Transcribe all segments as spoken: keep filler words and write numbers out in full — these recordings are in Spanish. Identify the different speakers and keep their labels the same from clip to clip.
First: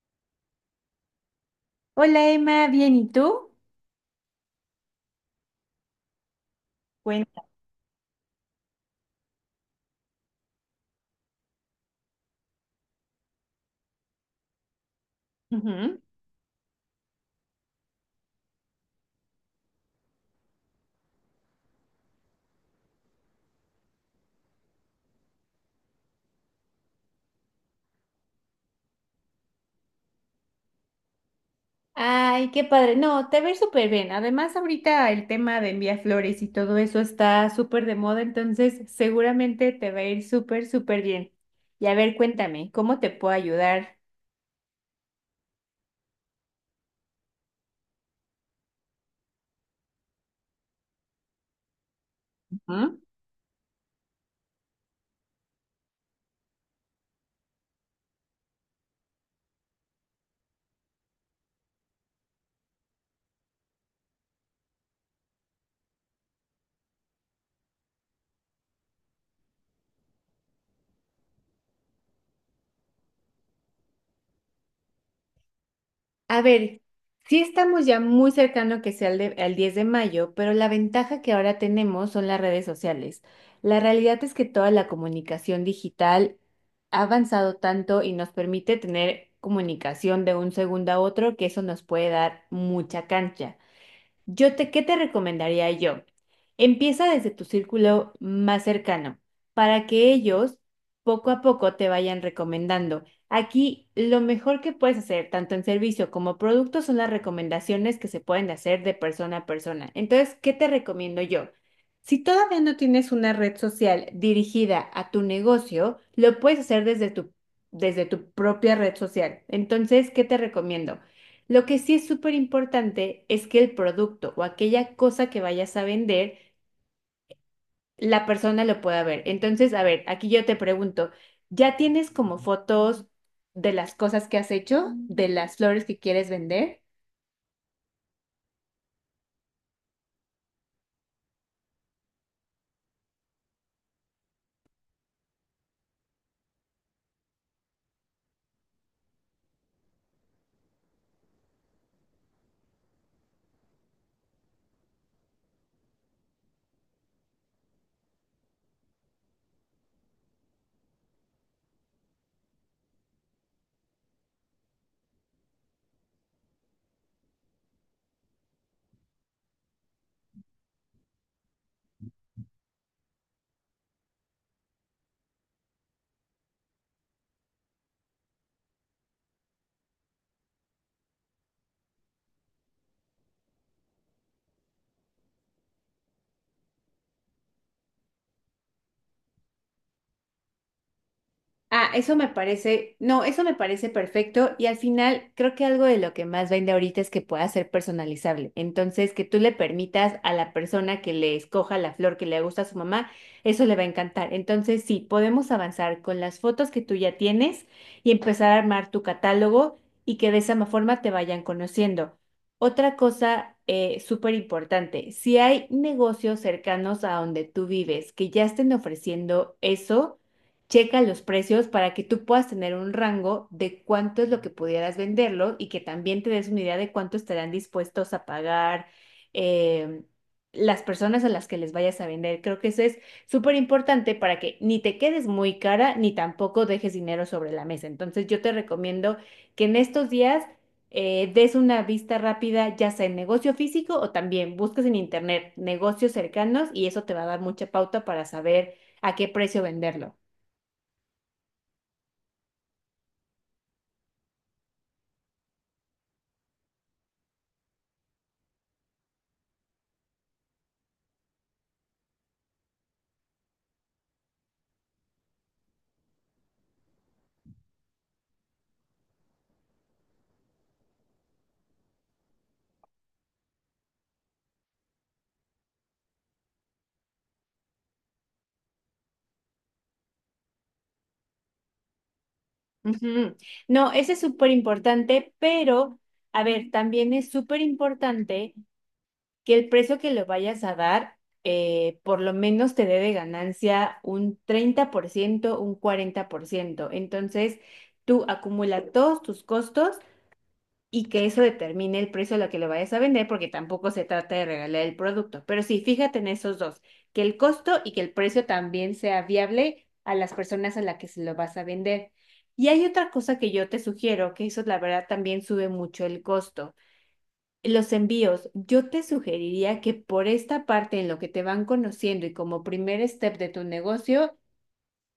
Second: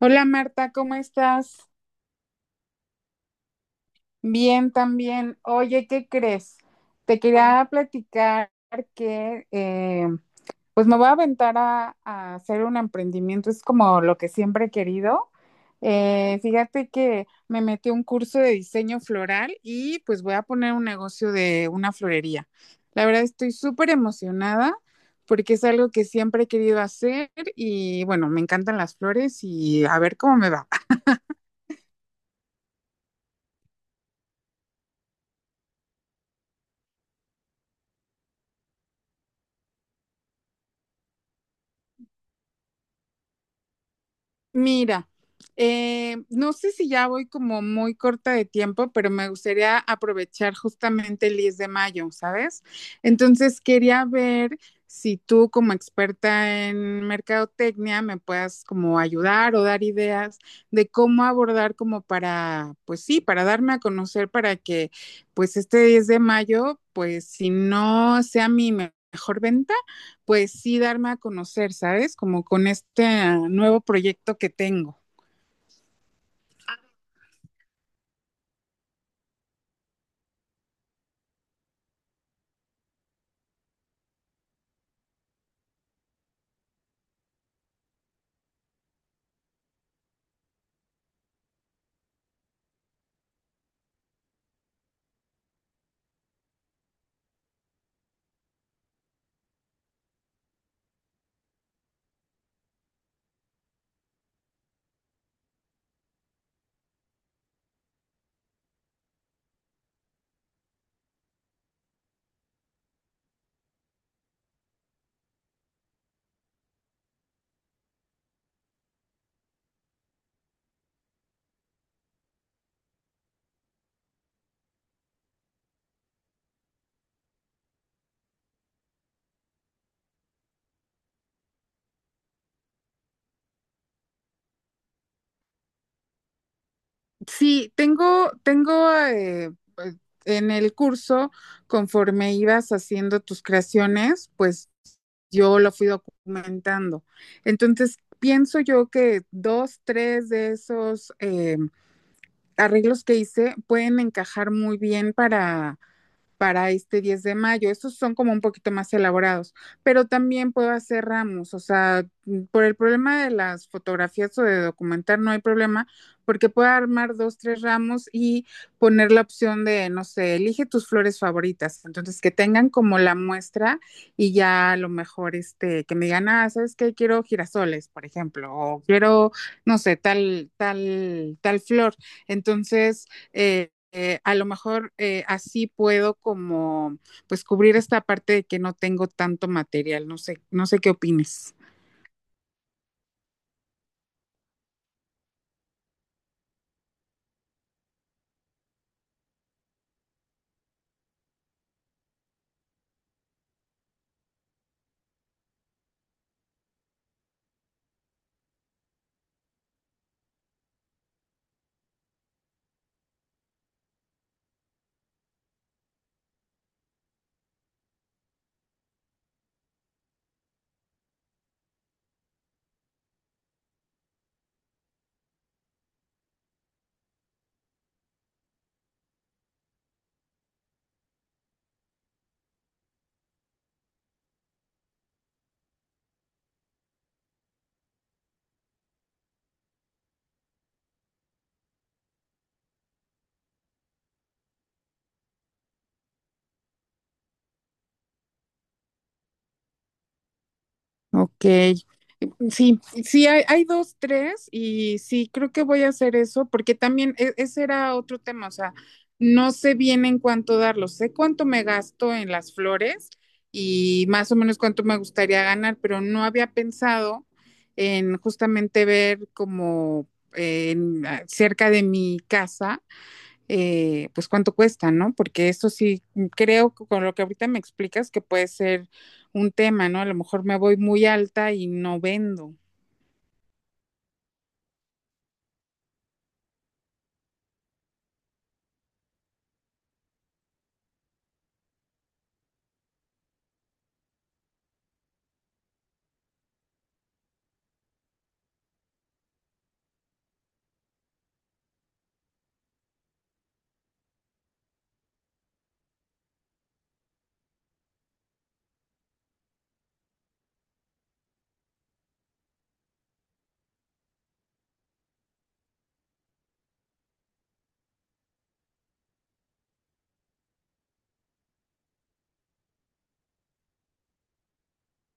Speaker 1: Hola Marta, ¿cómo estás?
Speaker 2: Hola Emma, bien, ¿y tú?
Speaker 1: Bien, también. Oye, ¿qué crees? Te
Speaker 2: Cuenta.
Speaker 1: quería platicar que eh, pues me voy a aventar a, a hacer un emprendimiento, es como lo que siempre he querido.
Speaker 2: Ujú.
Speaker 1: Eh, fíjate que me metí a un curso de diseño floral y pues voy a poner un negocio de una florería. La verdad estoy súper emocionada porque es algo que siempre he querido hacer y bueno, me encantan las flores y a ver cómo me va.
Speaker 2: Ay, qué padre. No, te ves súper bien. Además, ahorita el tema de enviar flores y todo eso está súper de moda, entonces seguramente te va a ir súper, súper bien. Y a ver, cuéntame, ¿cómo te puedo ayudar?
Speaker 1: Mira, eh, no sé si ya voy como muy corta de tiempo, pero me gustaría aprovechar justamente el diez de mayo, ¿sabes? Entonces quería ver si tú como experta en mercadotecnia me puedas como ayudar o dar ideas de cómo abordar como para, pues sí, para darme a conocer para que pues este diez de mayo, pues si no sea mi me- mejor venta, pues sí darme a conocer, ¿sabes? Como con este ah, nuevo proyecto que tengo.
Speaker 2: A ver, sí estamos ya muy cercano que sea el, de- al diez de mayo, pero la ventaja que ahora tenemos son las redes sociales. La realidad es que toda la comunicación digital ha avanzado tanto y nos permite tener comunicación de un segundo a otro, que eso nos puede dar mucha cancha. Yo te, ¿qué te recomendaría yo? Empieza desde tu círculo más cercano para que ellos poco a poco te vayan recomendando. Aquí lo mejor que puedes hacer, tanto en servicio como producto, son las recomendaciones que se pueden hacer de persona a persona. Entonces, ¿qué te recomiendo yo? Si todavía no tienes una red social dirigida a tu negocio, lo puedes hacer desde tu, desde tu propia red social. Entonces, ¿qué te recomiendo? Lo que sí es súper importante es que el producto o aquella cosa que vayas a vender, la persona lo pueda ver. Entonces, a ver, aquí yo te pregunto, ¿ya tienes como fotos de las cosas que has hecho, de las flores que quieres vender?
Speaker 1: Sí, tengo, tengo eh, pues, en el curso, conforme ibas haciendo tus creaciones, pues yo lo fui documentando. Entonces, pienso yo que dos, tres de esos eh, arreglos que hice pueden encajar muy bien para para este diez de mayo. Estos son como un poquito más elaborados, pero también puedo hacer ramos, o sea, mm, por el problema de las fotografías o de documentar no hay problema, porque puedo armar dos, tres ramos y poner la opción de, no sé, elige tus flores favoritas, entonces que tengan como la muestra y ya a lo mejor, este, que me digan, ah, ¿sabes qué? Quiero girasoles, por ejemplo, o quiero, no sé, tal, tal, tal flor. Entonces, eh, eh, a lo mejor eh, así puedo como pues cubrir esta parte de que no tengo tanto material, no sé, no sé qué opines.
Speaker 2: Ah, eso me parece, no, eso me parece perfecto, y al final creo que algo de lo que más vende ahorita es que pueda ser personalizable. Entonces, que tú le permitas a la persona que le escoja la flor que le gusta a su mamá, eso le va a encantar. Entonces, sí, podemos avanzar con las fotos que tú ya tienes y empezar a armar tu catálogo y que de esa ma- forma te vayan conociendo. Otra cosa eh, súper importante, si hay negocios cercanos a donde tú vives que ya estén ofreciendo eso, checa los precios para que tú puedas tener un rango de cuánto es lo que pudieras venderlo y que también te des una idea de cuánto estarán dispuestos a pagar em, las personas a las que les vayas a vender. Creo que eso es súper importante para que ni te quedes muy cara ni tampoco dejes dinero sobre la mesa. Entonces yo te recomiendo que en estos días eh, des una vista rápida, ya sea en negocio físico o también busques en internet negocios cercanos, y eso te va a dar mucha pauta para saber a qué precio venderlo.
Speaker 1: Ok, sí, sí, hay, hay, dos, tres y sí, creo que voy a hacer eso porque también e- ese era otro tema, o sea, no sé bien en cuánto darlo, sé cuánto me gasto en las flores y más o menos cuánto me gustaría ganar, pero no había pensado en justamente ver como eh, en, ah, cerca de mi casa eh, pues cuánto cuesta, ¿no? Porque eso sí, mm, creo que con lo que ahorita me explicas que puede ser un tema, ¿no? A lo mejor me voy muy alta y no vendo.
Speaker 2: Ujú. No, ese es súper importante, pero a ver, también es súper importante que el precio que le vayas a dar, eh, por lo menos te dé de ganancia un treinta por ciento, un cuarenta por ciento. Entonces, tú acumulas todos tus costos y que eso determine el precio a lo que lo vayas a vender, porque tampoco se trata de regalar el producto. Pero sí, fíjate en esos dos, que el costo y que el precio también sea viable a las personas a las que se lo vas a vender. Y hay otra cosa que yo te sugiero, que eso la verdad también sube mucho el costo. Los envíos, yo te sugeriría que por esta parte, en lo que te van conociendo y como primer step de tu negocio,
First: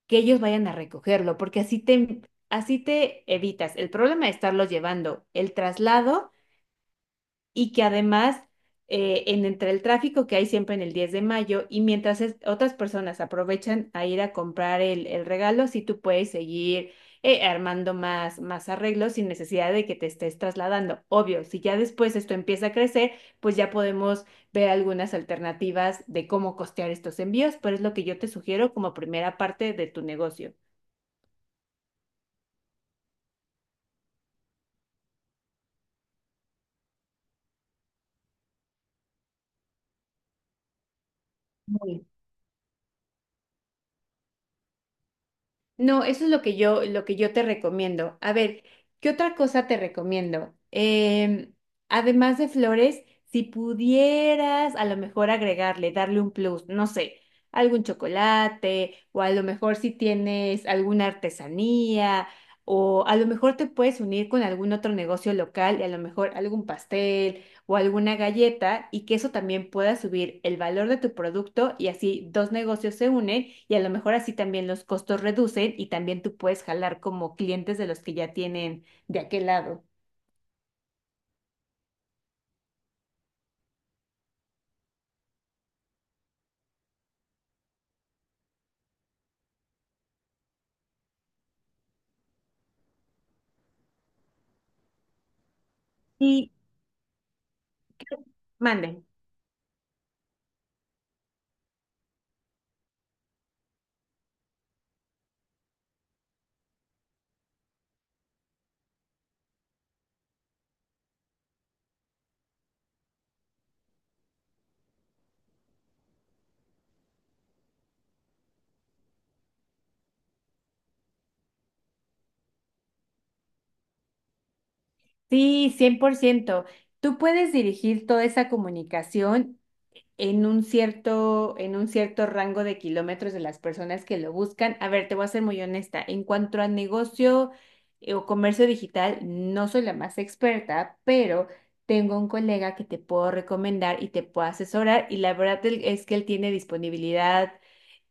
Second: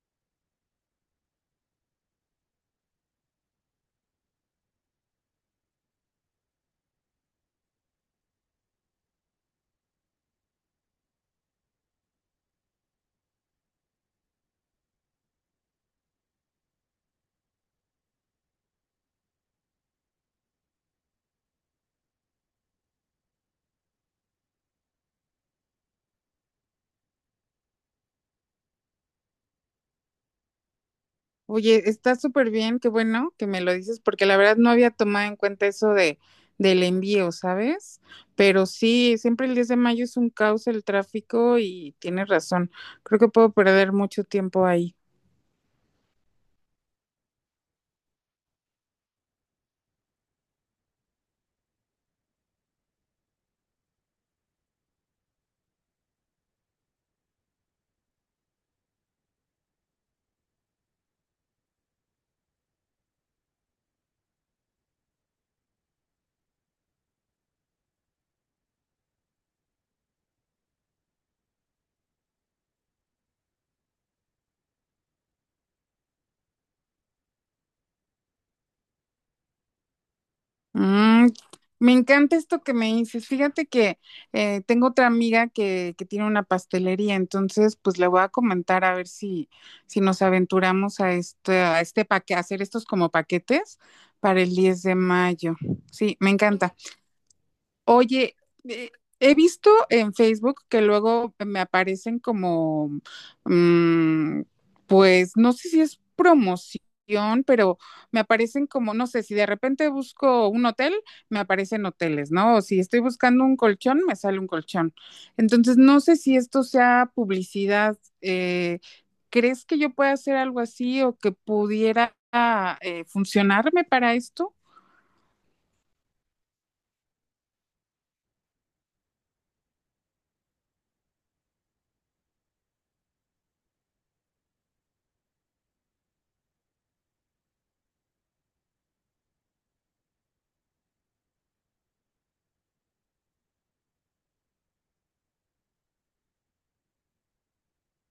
Speaker 2: que ellos vayan a recogerlo, porque así te, así te evitas el problema de estarlos llevando, el traslado, y que además eh, en entre el tráfico que hay siempre en el diez de mayo, y mientras es- otras personas aprovechan a ir a comprar el, el regalo, si tú puedes seguir eh, armando más, más arreglos sin necesidad de que te estés trasladando. Obvio, si ya después esto empieza a crecer, pues ya podemos ver algunas alternativas de cómo costear estos envíos, pero es lo que yo te sugiero como primera parte de tu negocio.
Speaker 1: Oye, está súper bien, qué bueno que me lo dices, porque la verdad no había tomado en cuenta eso de del envío, ¿sabes? Pero sí, siempre el diez de mayo de mayo es un caos el tráfico y tienes razón. Creo que puedo perder mucho tiempo ahí.
Speaker 2: No, eso es lo que yo, lo que yo te recomiendo. A ver, ¿qué otra cosa te recomiendo? Em, además de flores, si pudieras a lo mejor agregarle, darle un plus, no sé, algún chocolate, o a lo mejor si tienes alguna artesanía, o a lo mejor te puedes unir con algún otro negocio local y a lo mejor algún pastel o alguna galleta, y que eso también pueda subir el valor de tu producto y así dos negocios se unen y a lo mejor así también los costos reducen, y también tú puedes jalar como clientes de los que ya tienen de aquel lado.
Speaker 1: Mm, me encanta esto que me dices. Fíjate que eh, tengo otra amiga que, que tiene una pastelería, entonces pues le voy a comentar a ver si, si nos aventuramos a este, a este paquete, hacer estos como paquetes para el diez de mayo. Sí, me
Speaker 2: Y
Speaker 1: encanta. Oye, eh,
Speaker 2: manden.
Speaker 1: he visto en Facebook que luego me aparecen como, mm, pues no sé si es promoción, pero me aparecen como, no sé, si de repente busco un hotel, me aparecen hoteles, ¿no? O si estoy buscando un colchón, me sale un colchón. Entonces, no sé si esto sea publicidad. eh, ¿Crees que yo pueda hacer algo así o que pudiera eh, funcionarme para esto?
Speaker 2: Sí, cien por ciento. Tú puedes dirigir toda esa comunicación en un cierto, en un cierto rango de kilómetros de las personas que lo buscan. A ver, te voy a ser muy honesta. En cuanto a negocio eh, o comercio digital, no soy la más experta, pero tengo un colega que te puedo recomendar y te puedo asesorar. Y la verdad el- es que él tiene disponibilidad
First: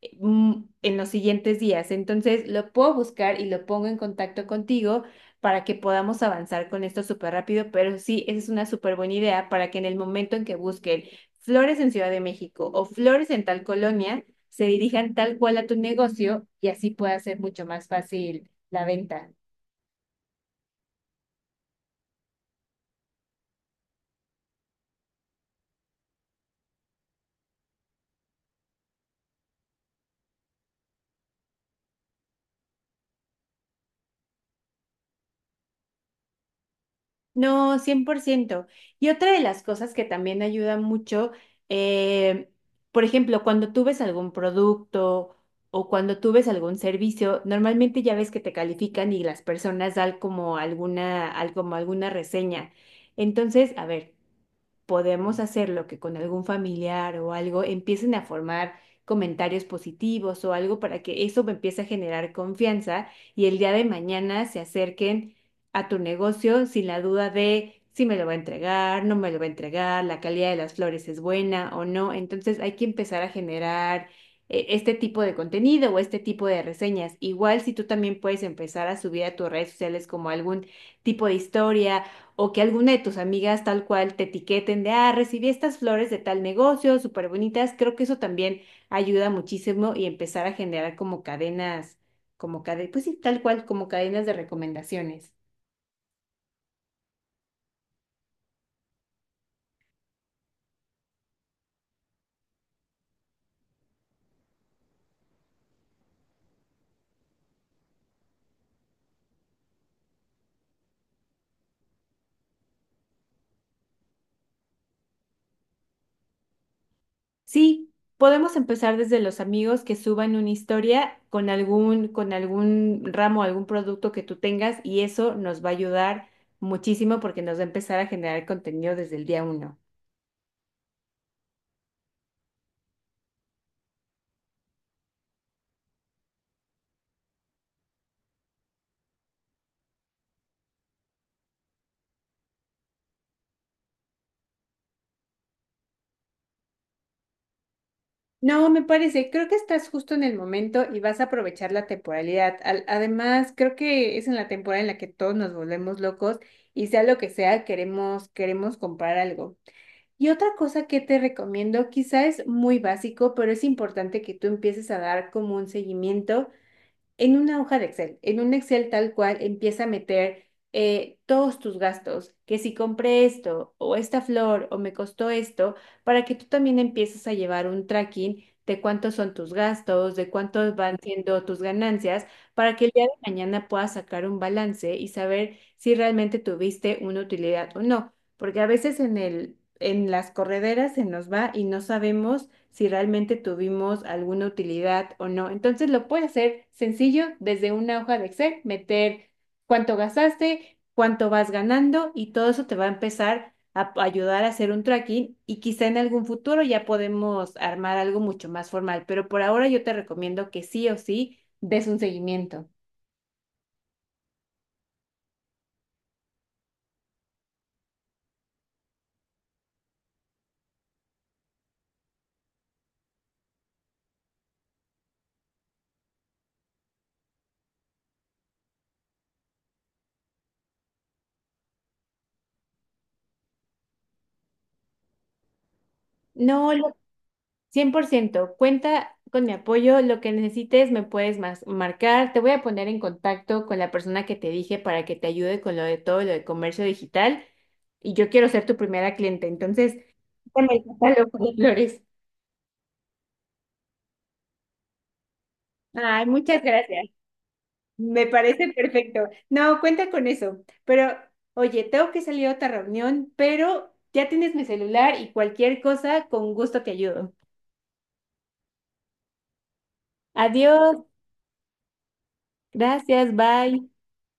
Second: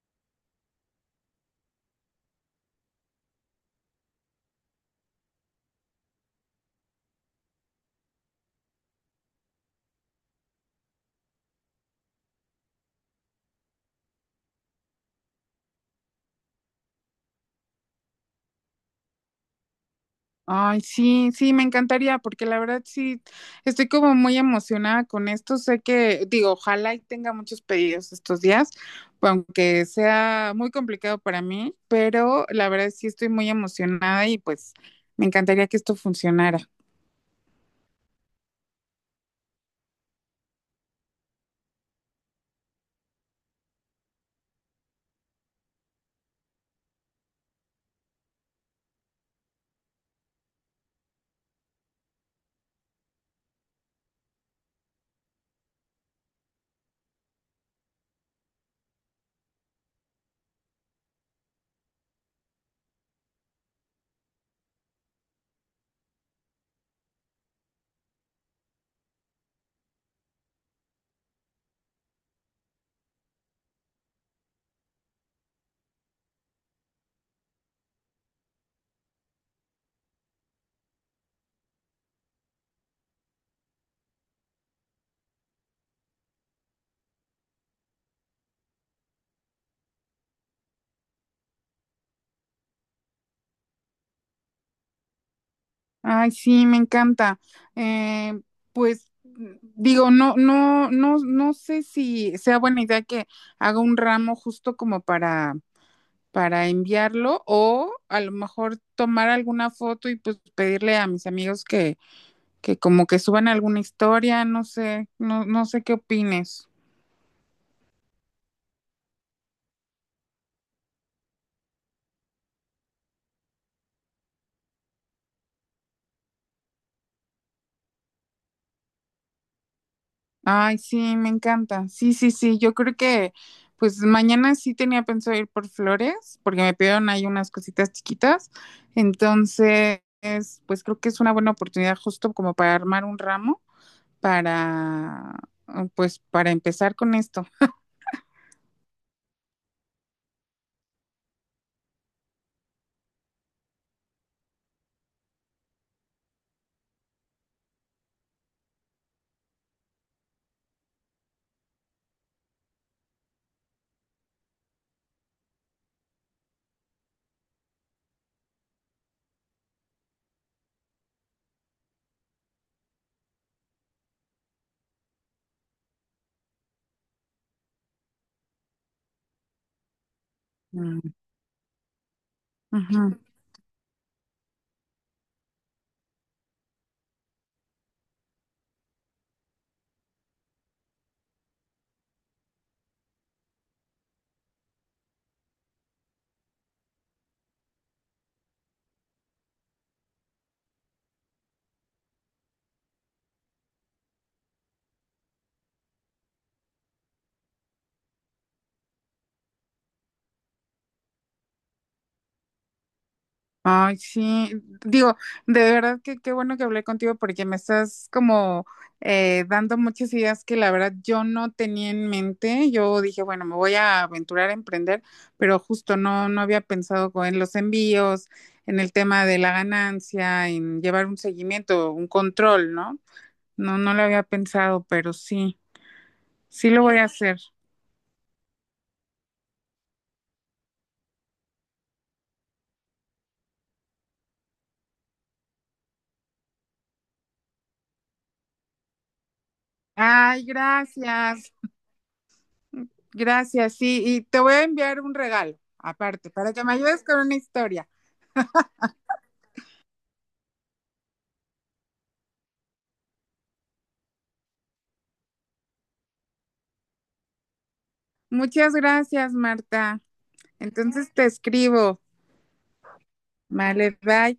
Speaker 2: eh, mm, en los siguientes días. Entonces, lo puedo buscar y lo pongo en contacto contigo para que podamos avanzar con esto súper rápido. Pero sí, esa es una súper buena idea, para que en el momento en que busquen flores en Ciudad de México o flores en tal colonia, se dirijan tal cual a tu negocio y así pueda ser mucho más fácil la venta.
Speaker 1: Ay, sí, sí, me encantaría, porque la verdad sí, estoy como muy emocionada con esto. Sé que, digo, ojalá y tenga muchos pedidos estos días, aunque sea muy complicado para mí, pero la verdad sí estoy muy emocionada y pues me encantaría que esto funcionara.
Speaker 2: No, cien por ciento. Y otra de las cosas que también ayuda mucho, eh, por ejemplo, cuando tú ves algún producto o cuando tú ves algún servicio, normalmente ya ves que te califican y las personas dan como alguna, al- como alguna reseña. Entonces, a ver, podemos hacerlo, que con algún familiar o algo empiecen a formar comentarios positivos o algo para que eso me empiece a generar confianza y el día de mañana se acerquen a tu negocio sin la duda de si me lo va a entregar, no me lo va a entregar, la calidad de las flores es buena o no. Entonces hay que empezar a generar eh, este tipo de contenido o este tipo de reseñas. Igual si tú también puedes empezar a subir a tus redes sociales como algún tipo de historia, o que alguna de tus amigas tal cual te etiqueten de, ah, recibí estas flores de tal negocio, súper bonitas. Creo que eso también ayuda muchísimo, y empezar a generar como cadenas, como cadenas, pues sí, tal cual, como cadenas de recomendaciones.
Speaker 1: Ay, sí, me encanta. Eh, pues mm, digo, no, no, no, no sé si sea buena idea que haga un ramo justo como para para enviarlo o a lo mejor tomar alguna foto y pues pedirle a mis amigos que, que como que suban alguna historia, no sé, no, no sé qué opines.
Speaker 2: Sí, podemos empezar desde los amigos que suban una historia con algún, con algún ramo, algún producto que tú tengas, y eso nos va a ayudar muchísimo porque nos va a empezar a generar contenido desde el día uno.
Speaker 1: Ay, sí, me encanta. Sí, sí, sí, yo creo que pues mañana sí tenía pensado ir por flores porque me pidieron ahí unas cositas chiquitas. Entonces, pues creo que es una buena oportunidad justo como para armar un ramo para, pues para empezar con esto.
Speaker 2: No, me parece, creo que estás justo en el momento y vas a aprovechar la temporalidad. Al- además, creo que es en la temporada en la que todos nos volvemos locos y sea lo que sea, queremos, queremos comprar algo. Y otra cosa que te recomiendo, quizá es muy básico, pero es importante que tú empieces a dar como un seguimiento en una hoja de Excel, en un Excel tal cual, empieza a meter eh, todos tus gastos, que si compré esto o esta flor o me costó esto, para que tú también empieces a llevar un tracking de cuántos son tus gastos, de cuántos van
Speaker 1: Mm,
Speaker 2: siendo tus ganancias, para que el día
Speaker 1: ujú.
Speaker 2: de mañana puedas sacar un balance y saber si realmente tuviste una utilidad o no. Porque a veces en el en las correderas se nos va y no sabemos si realmente tuvimos alguna utilidad o no. Entonces lo puede hacer sencillo desde una hoja de Excel, meter cuánto gastaste, cuánto vas ganando, y todo eso te va a empezar a p- ayudar a hacer un tracking, y quizá en algún futuro ya podemos armar algo mucho más formal, pero por ahora yo te recomiendo que sí o sí des un seguimiento.
Speaker 1: Ay, sí, digo, de verdad que qué bueno que hablé contigo porque me estás como eh, dando muchas ideas que la verdad yo no tenía en mente. Yo dije, bueno, me voy a aventurar a emprender, pero justo no, no había pensado co- en los envíos, en el tema de la ganancia, en llevar un seguimiento, un control, ¿no? No, no lo había pensado, pero sí,
Speaker 2: No,
Speaker 1: sí lo voy a hacer.
Speaker 2: cien por ciento, cuenta con mi apoyo. Lo que necesites me puedes mas- marcar. Te voy a poner en contacto con la persona que te dije para que te ayude con lo de todo lo de comercio digital, y yo quiero ser tu primera cliente. Entonces,
Speaker 1: Ay,
Speaker 2: dame el catálogo
Speaker 1: gracias,
Speaker 2: de flores.
Speaker 1: gracias, sí, y te voy a enviar un regalo
Speaker 2: Ay,
Speaker 1: aparte para
Speaker 2: muchas
Speaker 1: que me ayudes
Speaker 2: gracias.
Speaker 1: con una historia.
Speaker 2: Me parece perfecto. No, cuenta con eso. Pero oye, tengo que salir a otra reunión, pero ya tienes mi celular y cualquier cosa, con gusto te ayudo.
Speaker 1: Muchas gracias, Marta.
Speaker 2: Adiós,
Speaker 1: Entonces te escribo.
Speaker 2: gracias, bye.
Speaker 1: Vale, bye.